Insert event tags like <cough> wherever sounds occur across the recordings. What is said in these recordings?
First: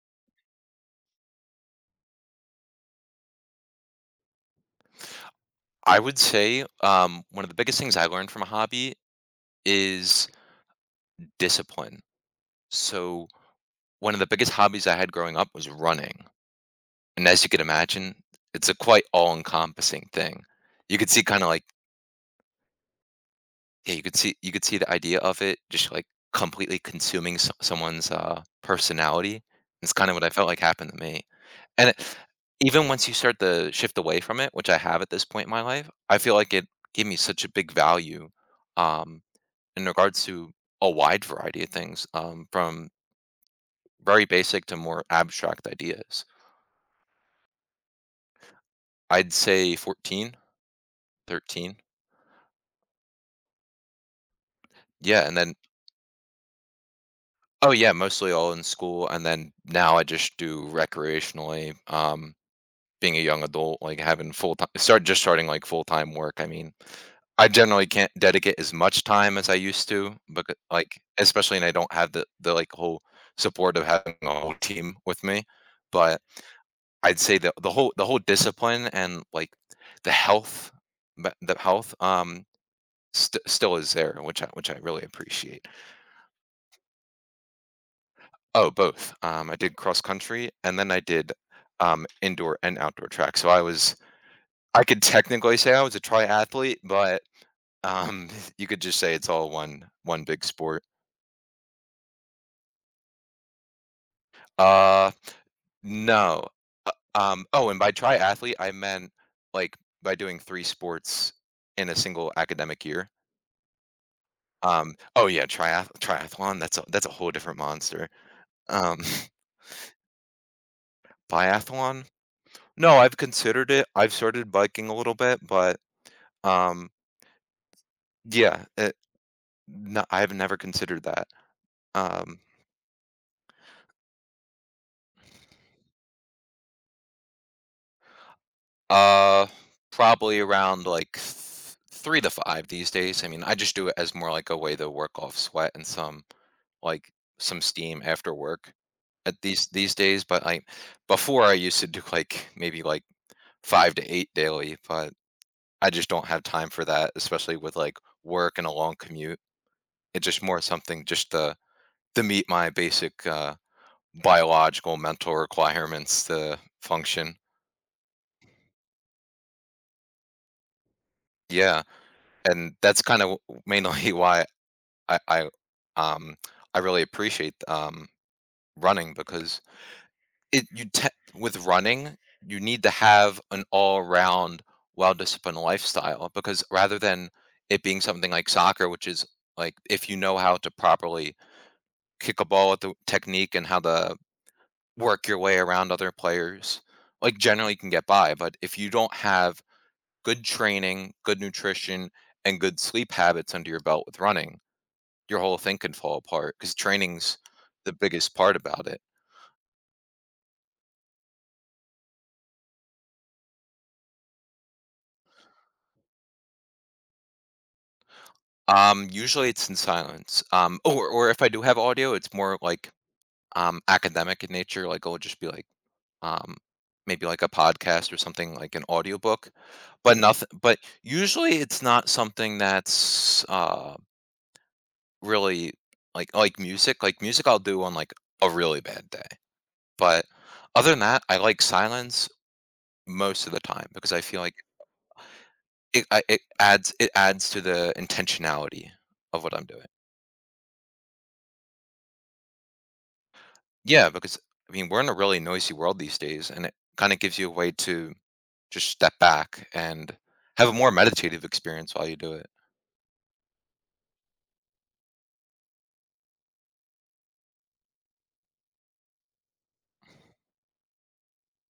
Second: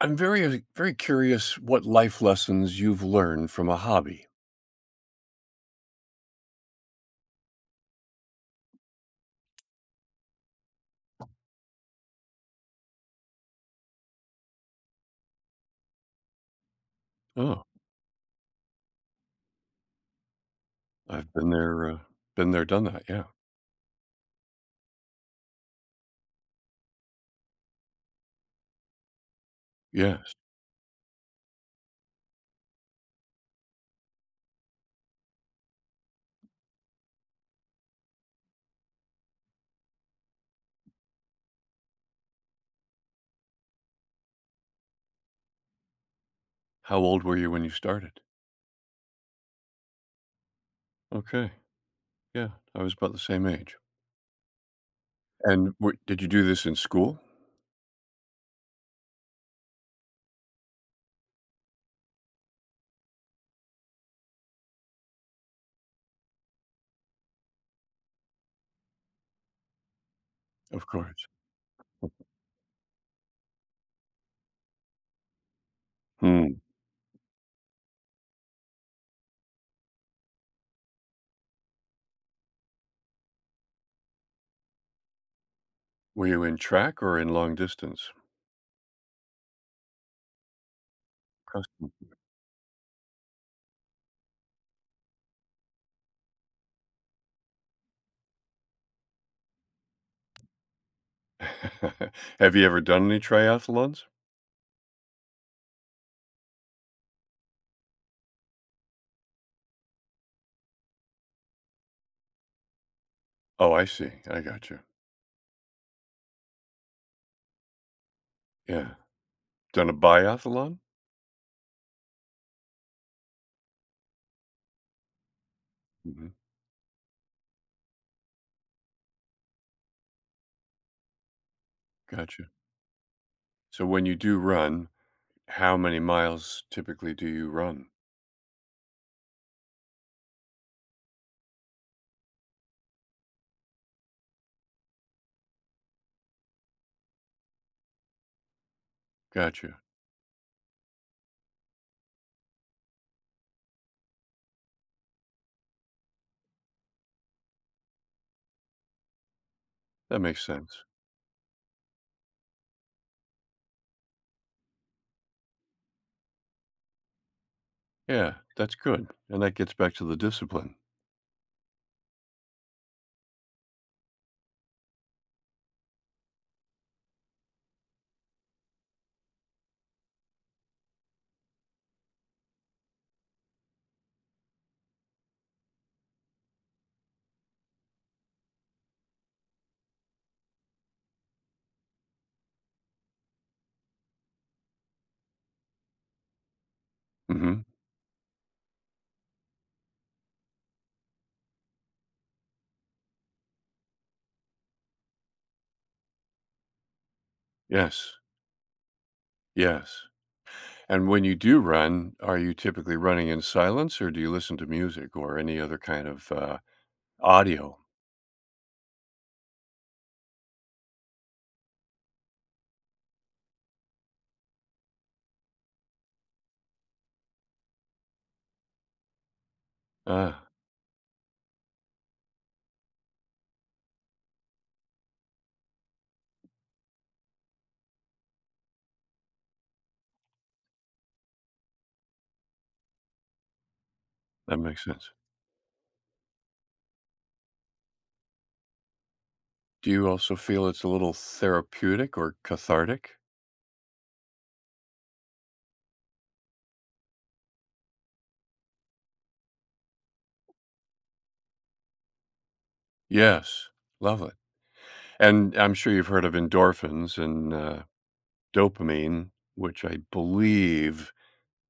I'm very curious what life lessons you've learned from a hobby. I would say one of the biggest things I learned from a hobby is discipline. So, one of the biggest hobbies I had growing up was running. And as you can Oh, imagine, it's a quite all encompassing thing. You could see I've kind of like, been there, done that. Yeah. yeah, you could see the idea of it just like completely consuming someone's personality. It's kind of what I Yes. felt like happened to me. And it, even once you start to shift away from it, which I have at this point in my life, I feel like it gave me such a big value. Um, in regards to a wide variety of things, from very basic to more abstract ideas. How old were you when you started? I'd say 14, Okay. 13. Yeah. I was about the same age. Yeah, and then And did you do this in school? oh yeah, mostly all in school, and then now I just do recreationally. Being a young adult, like having full time, start just starting like full time work. I mean, I generally can't dedicate as much time as I used to, but Of like course. especially, and I don't have the like whole support of having a whole team with me. But Hmm. I'd say the whole the whole discipline and like the health, but the health still is there, which I really appreciate. Were you in track or in long distance? Oh, both. I did cross country and then I did Custom. Indoor and outdoor track. So I was I could technically say I was a triathlete, but um <laughs> you could just say it's all one big sport. <laughs> Have you ever done any triathlons? Uh, no. Oh, and by triathlete I meant like by doing three sports in a single academic year. Oh, I see. I got you. Oh yeah, triathlon, that's a whole different monster. Yeah. Um, Done a biathlon? <laughs> biathlon? No, I've considered it. I've started biking a little bit, but, Hmm. um, yeah, it no, I've never considered that. Um, Gotcha. So when you do run, how many miles typically do you run? uh, probably around, like, th 3 to 5 these days. I mean, I just do it as more like a way to work off sweat and some, like, some steam after work at these Gotcha. these days, but I before I used to do, like, maybe, like, 5 to 8 daily, but I just don't have time for that, especially with like work and a long commute. That It's makes just more sense. something just to meet my basic biological mental requirements to function. Yeah, that's good. And that gets back to the discipline. Yeah, and that's kind of mainly <laughs> why I um I really appreciate running because it you te- with running you need to have an all round well disciplined lifestyle because rather than it being something like soccer, which is like if you know how to properly kick a ball with the technique and how to work your way around other players. Like Mhm. generally you can get by, but if you don't have good training, good nutrition, and good sleep habits under your belt with running, your whole thing can fall apart because training's the Yes. biggest part about it. Yes. And when you do run, are you typically running in silence or do you listen to music or any other audio? Usually it's in silence. Or if I do have audio, it's more like academic in nature. Like I'll just be like um, maybe like a podcast or something like an audiobook, but Ah, nothing. But usually, it's not something that's really like music. Like music, I'll do on like a really bad day. But other than that, I like silence most of the time because I feel like that makes sense. It adds to the intentionality of what I'm doing. Do you also feel it's a little therapeutic or cathartic? Yeah, because I mean we're in a really noisy world these days, and it kind of gives you a way to just step back and have a more meditative experience while you do it. Yes. Love it. And I'm sure you've heard of endorphins and dopamine, which I believe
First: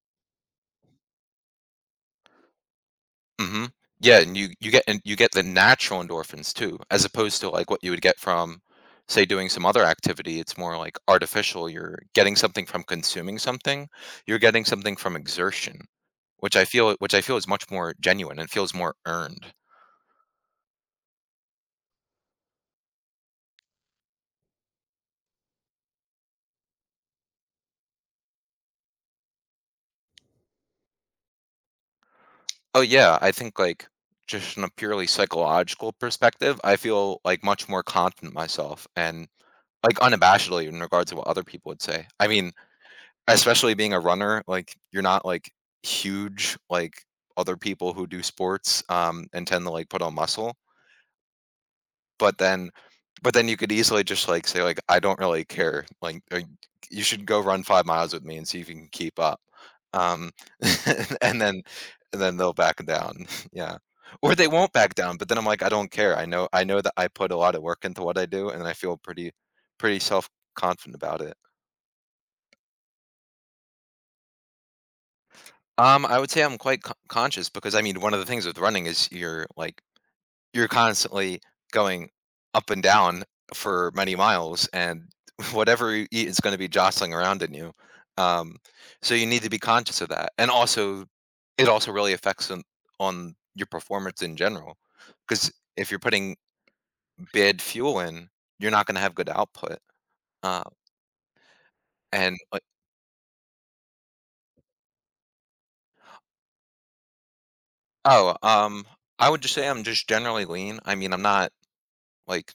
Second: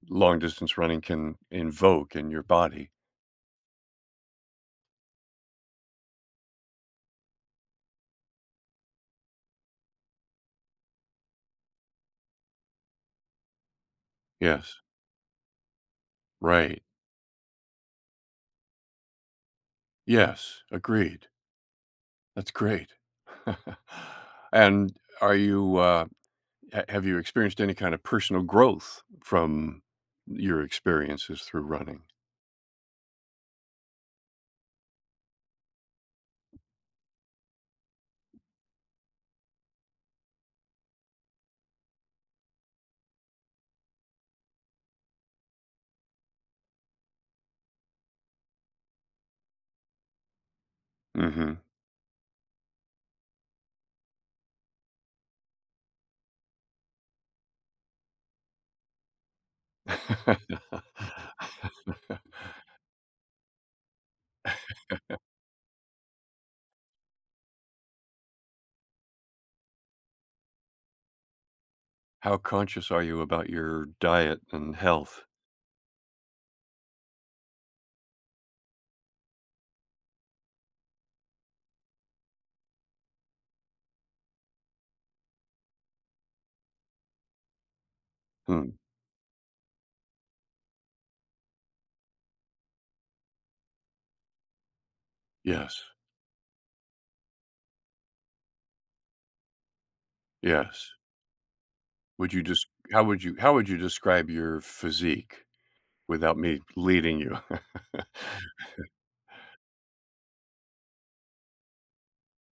long distance running can invoke in your body. Mhm. Yeah, and you get and you get the natural endorphins too, as opposed to, like, what you would get from, say, doing some other activity, it's more, like, artificial, you're getting something from consuming something, you're getting Yes, something from exertion, right. Which I feel is much more genuine and feels more earned. Yes, agreed. That's great. <laughs> And are you have you experienced any kind of personal growth from your experiences through running? Oh, yeah, I think, like, just from a purely psychological perspective, I feel, like, much more confident myself and like, unabashedly in regards to what other people would say. I mean, especially being a runner, like, you're not, like, huge like other people who do sports, and tend to, like, put on muscle, Hmm. but then but then you could easily just, like, say, like, "I don't really care," like, or, "You should go run 5 miles with me and see if you can keep up." Um, <laughs> <laughs> and then and then they'll back down. <laughs> Yeah. Or they won't back down, but then I'm like, "I don't care. I know that I put a lot of work into what I do, and I feel pretty self-confident about it." How conscious are you about your diet and health? I would say I'm quite conscious because, I mean, one of the things with running is you're, like, you're constantly going up and down for many miles, and <laughs> whatever you eat is gonna be jostling around in you. Um, Hmm. so you need to be conscious of that, and also it also really affects on your performance in general because Yes, if you're putting bad fuel in, you're not gonna have good output, uh, yes. Would and, you like just how would you describe your physique without me leading you? oh, I would just say I'm just generally lean. I mean, I'm not, like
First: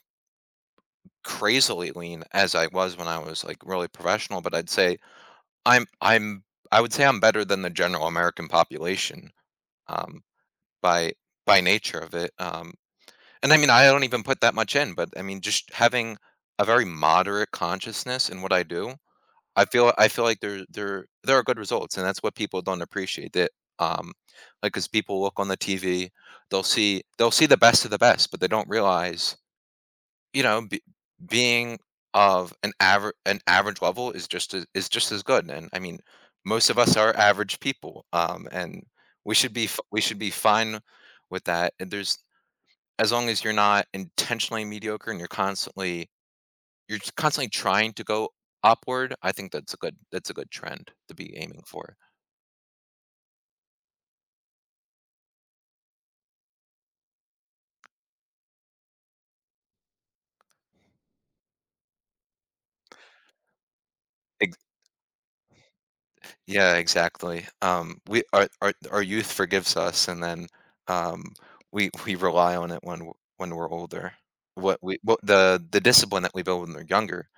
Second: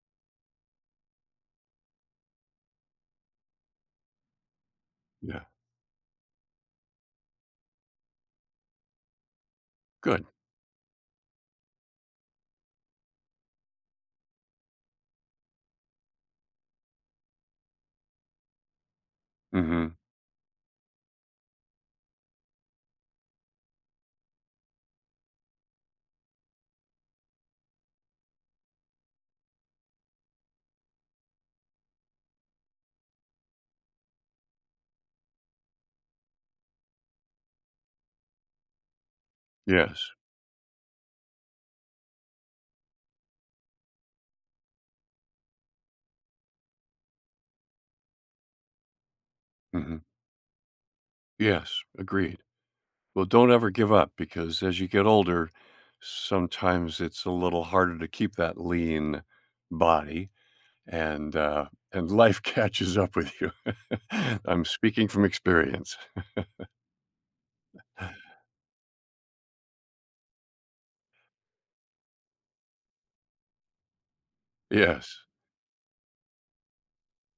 crazily lean as I was when I was like really professional, but I'd say <laughs> Yeah, I'm I would say I'm better than the general American population um, good. by by nature of it. And I mean I don't even put that much in, but I mean just having a very moderate consciousness in what I do, Mhm. I feel like there are good results, and that's what people don't appreciate that. Um, like, because people look on the TV, they'll see the best of the best, but they don't realize you know, being of an average level is just as good. And I mean, most of us are average people, and we should be we Yes. should be fine with that. And there's as long as you're not intentionally mediocre and you're constantly you're just constantly trying to go upward. I think Mhm. that's a good trend to be aiming Yes, for. agreed. Well, don't ever give up because as you get older, sometimes it's a little harder to keep that lean body and and life <laughs> catches up with you. <laughs> Ex I'm speaking from experience. yeah, exactly. We our youth forgives us, and then, um, we rely on it when w when we're older. What we Yes. what the discipline that we build when we're younger.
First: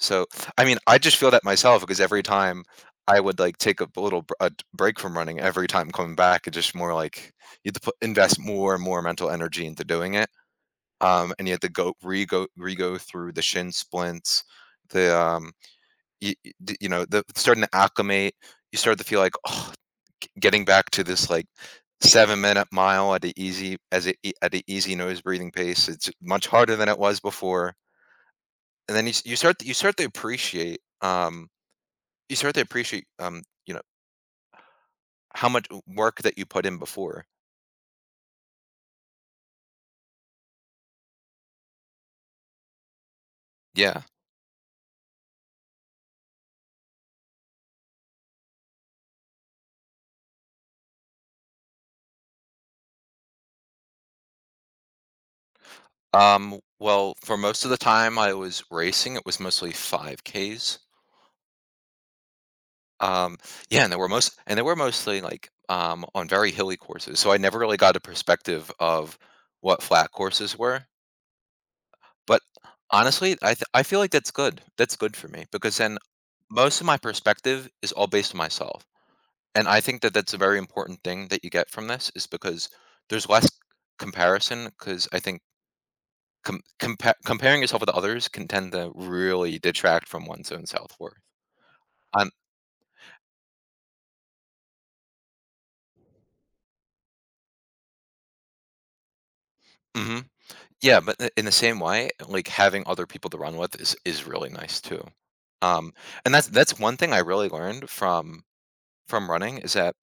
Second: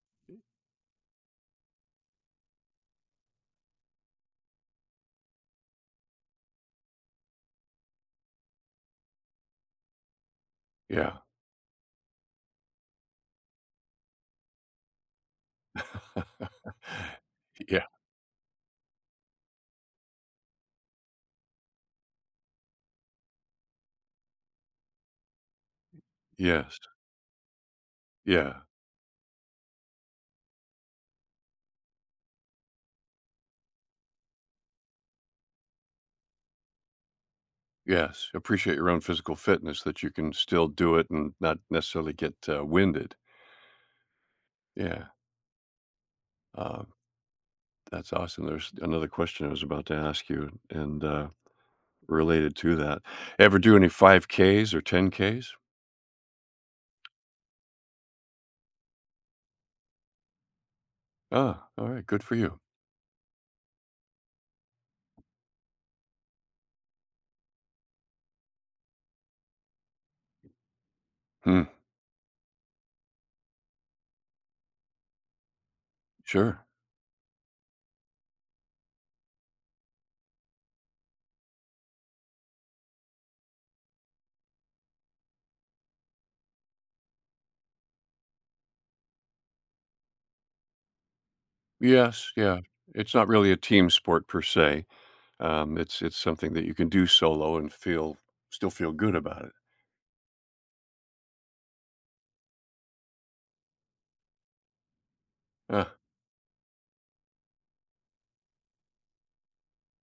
So, I mean, I just feel that myself because every time I would like take a b- little br- a d- break from running, every time coming back, it's just more like you have to put, invest more and more mental energy into doing it. Yeah. And you have to go through the shin splints, the you, you know, the starting to Yeah. acclimate. You start to feel like oh, getting back to this like 7 minute mile at an easy at an easy nose breathing pace. It's much harder Yes. than it was before. Yeah. And then you start to appreciate. You start to appreciate, you know, how much work that you put in before. Yes. Appreciate your own physical fitness that you can still do it and not necessarily get winded. Yeah. Yeah. Uh, that's awesome. There's another question I was about to ask you and Related to that. Ever do any 5Ks or 10Ks? Well, for most of the time I was racing, it was mostly 5Ks. Ah, alright, good for you. Um, yeah, and they were most and they were mostly, like, on very hilly courses, so I never really got a perspective of what flat courses were. Hmm, But, honestly, I feel like that's good. That's good for me because then sure. most of my perspective is all based on myself. And I think that that's a very important thing that you get from this is because there's less comparison because I think comparing yourself with others can tend to really detract from one's own self-worth. Um, Yes, yeah. It's not really a team sport per se. It's something that you can do solo and feel good about it. hmm. Yeah, but in the same way, like having other people to run with is really nice too. Um, Ah, and that's one thing I really learned from running is that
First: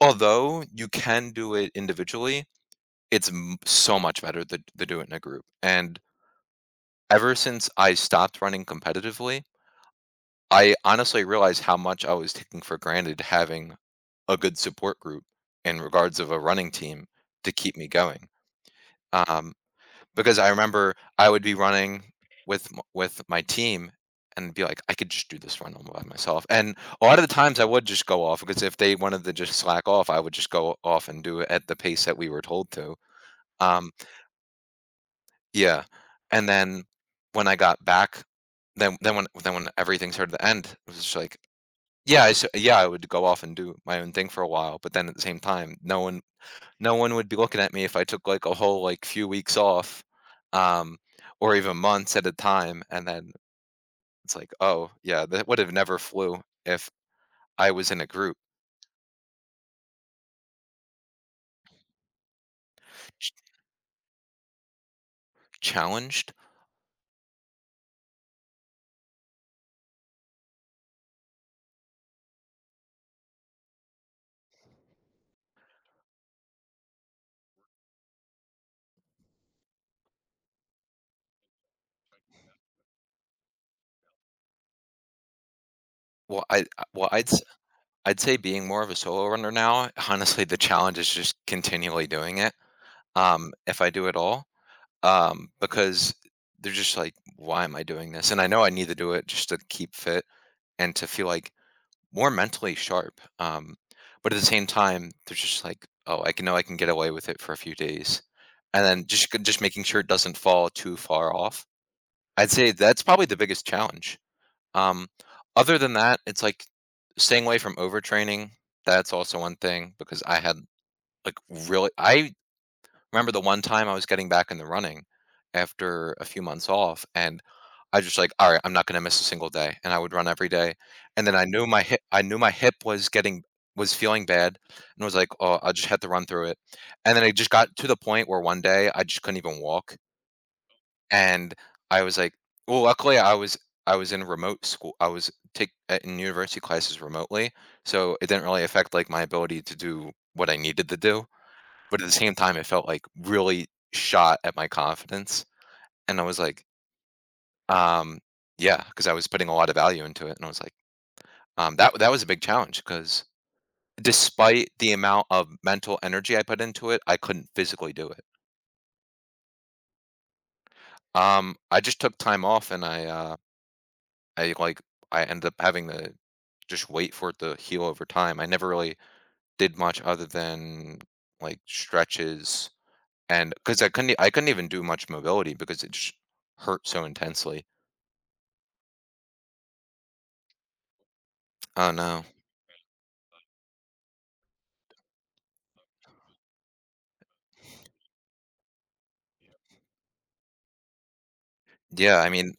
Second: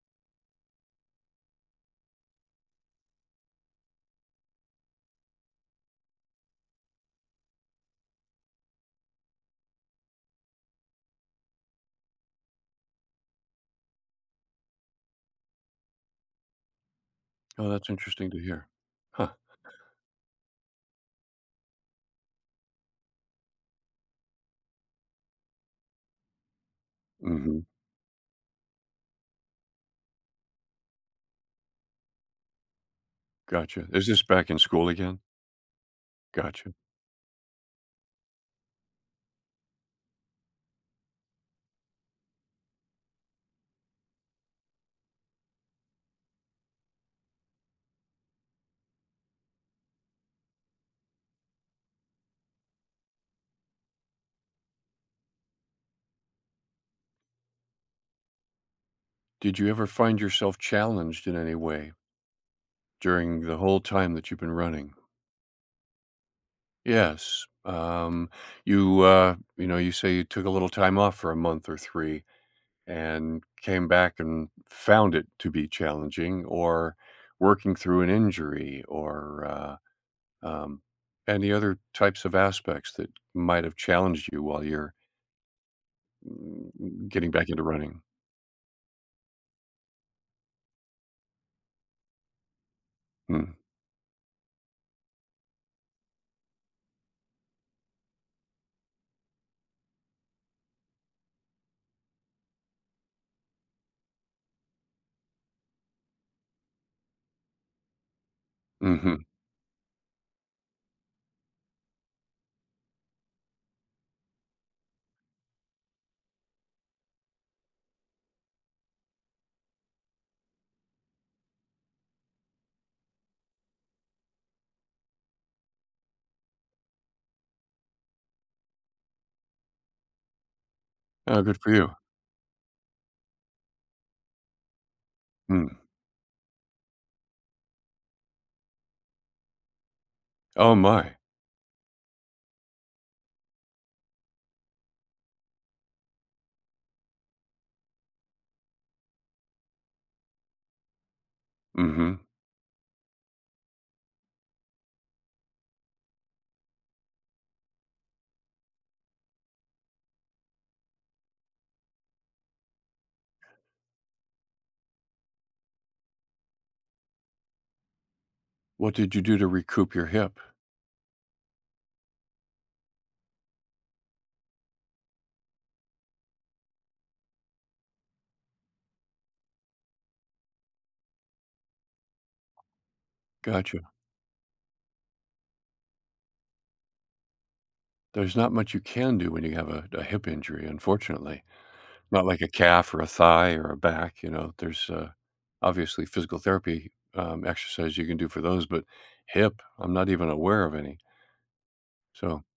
although you can do it individually, it's so much better to do it in a group. And ever since I stopped running competitively, I honestly realized how much I was taking for granted having a good support group in regards of a running team to oh, keep me that's going. interesting to hear. Huh. Um, because I remember I would be running with my team and be like, I could just do this run all by myself. And a lot of the times Mhm. I would just go off because if they wanted to just slack off, I would just go off and do it at the pace that we were told to. Gotcha. Um, Is this back in school again? yeah. And Gotcha. then when I got back, then when everything started to end, it was just like yeah, I would go off and do my own thing for a while, but then at the same time, no one would be looking at me if I took, like, a whole, like, few weeks off, um, or even months at a time, and then it's like, "Oh, yeah, that would have never flew if I was in a group." Did you ever find yourself challenged in any way Ch during the whole time that you've been running? Challenged? Yes. You know, you say you took a little time off for a month or three and came back and found it to be challenging or working through an injury or um, any other types of aspects that might have challenged you while you're Well, I mm, I mm, well, I'd getting s back into running. I'd say being more of a solo runner now, honestly, the challenge is just continually doing it, Mm. if I do at all, because they're just like, "Why am I doing this?" And I know I need to do it just to keep fit, and to feel like more mentally sharp. But at the same time, they're just like, oh, I can get away with it for a few days, and then Hmm. just making sure it doesn't fall too far off. I'd say that's probably the biggest challenge. Um, Other than that, it's like staying away from overtraining. That's also one thing because I had like really I Remember the one time I was getting back in the running after a few months off, and I just like, "Alright, I'm not gonna miss a single day," and I would run every day, and then Oh, good for you. I knew my hip was feeling bad, and I was like, "Oh, Mm. I just had to run through it," and then I just got to the point where one day I just couldn't even walk, Oh, my. and I was like well, luckily, I was in remote school. I was take in university classes remotely, so it didn't really affect, like, my ability to do what I needed to do, but at the Hmm. same time, it felt like really shot at my confidence. And I was like, um, yeah, because I was putting a lot of value into it. And I was like, that was a big challenge because despite the amount of mental energy I put into it, I couldn't physically do it. What did you do to recoup your hip? I just took time off and I like I ended up having to just wait for it to heal over time. I never really did much other than like stretches, and because Gotcha. I couldn't even do much mobility because it just hurt so intensely. There's not much you can do when you have a hip injury, unfortunately. Oh, no. Not like a calf or a thigh or a back, you know, obviously physical therapy, exercise you can do for those, but hip, I'm not even aware of any. Yeah, I So, mean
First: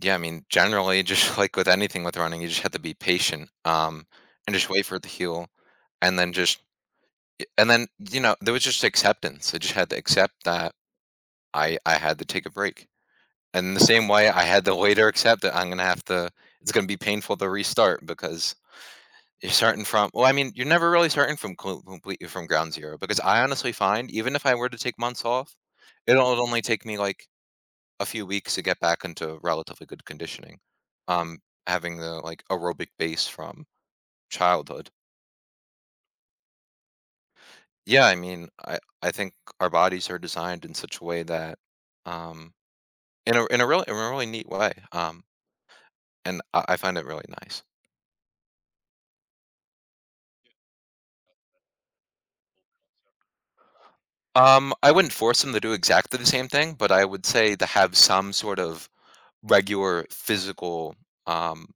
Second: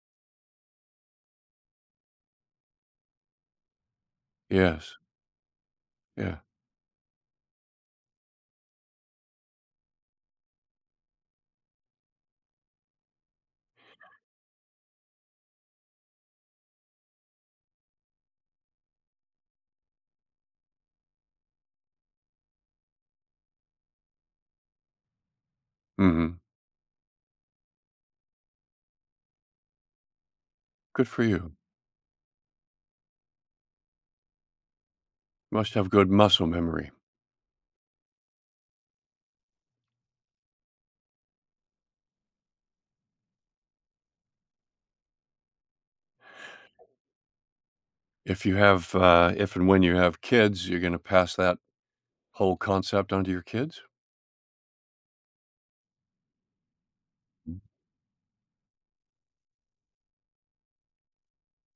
yeah, I mean, generally, just <laughs> like with anything with running, you just have to be patient, and just wait yes, for it to heal, and then yeah, just and then, there was just acceptance. I just had to accept that I had to take a break. And the same way I had to later accept that I'm gonna have to it's gonna be painful to restart because you're starting from well, I mean, you're never really starting from co completely from ground zero, because I honestly find even if I were to take months off, it'll mhm, only take me, like, a few weeks to get back into relatively good conditioning. good for Um, you. Having the like aerobic base from childhood. Must have good muscle memory. Yeah, I mean, I think our bodies are designed in such a way that, um, in a really neat way. And I find it really nice. If if and when you have kids, you're gonna pass that whole concept onto your kids? I wouldn't force them to do exactly the same thing, but I would say Mm. to have some sort of regular physical um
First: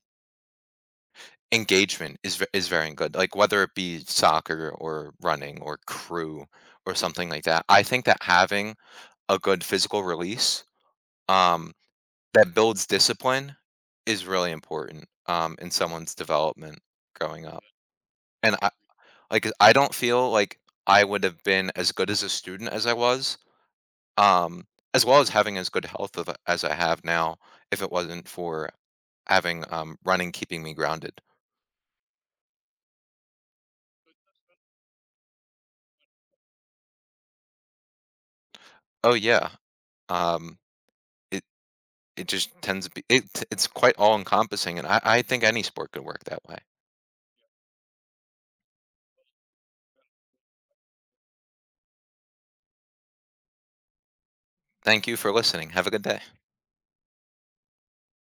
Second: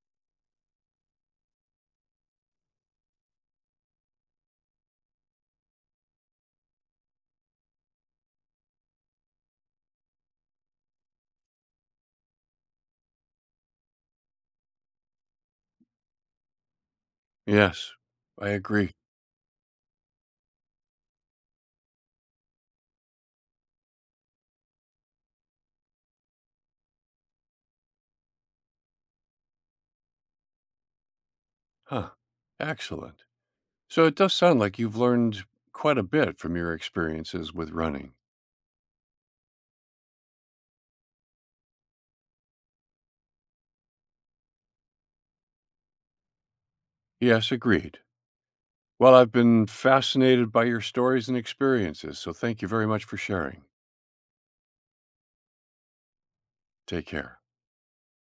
Engagement is very good, like, whether it be soccer or running or crew or something like that. I think that having a good physical release, um, that builds discipline is really important, in someone's development growing up. Yes, I Yeah. And I agree. like, I don't feel like I would have been as good as a student as I was, um, as well as having as good health of as I have now if it wasn't for having, running keeping me grounded. Huh, excellent. So it does sound like you've learned quite a bit from your experiences with running. Oh, yeah, um, I It just tends to be it's quite all encompassing, and I think any sport could work that way. Yes, agreed. Well, I've been fascinated by your stories and experiences, so thank you very much for sharing. Thank you for listening. Have a good day. Take care.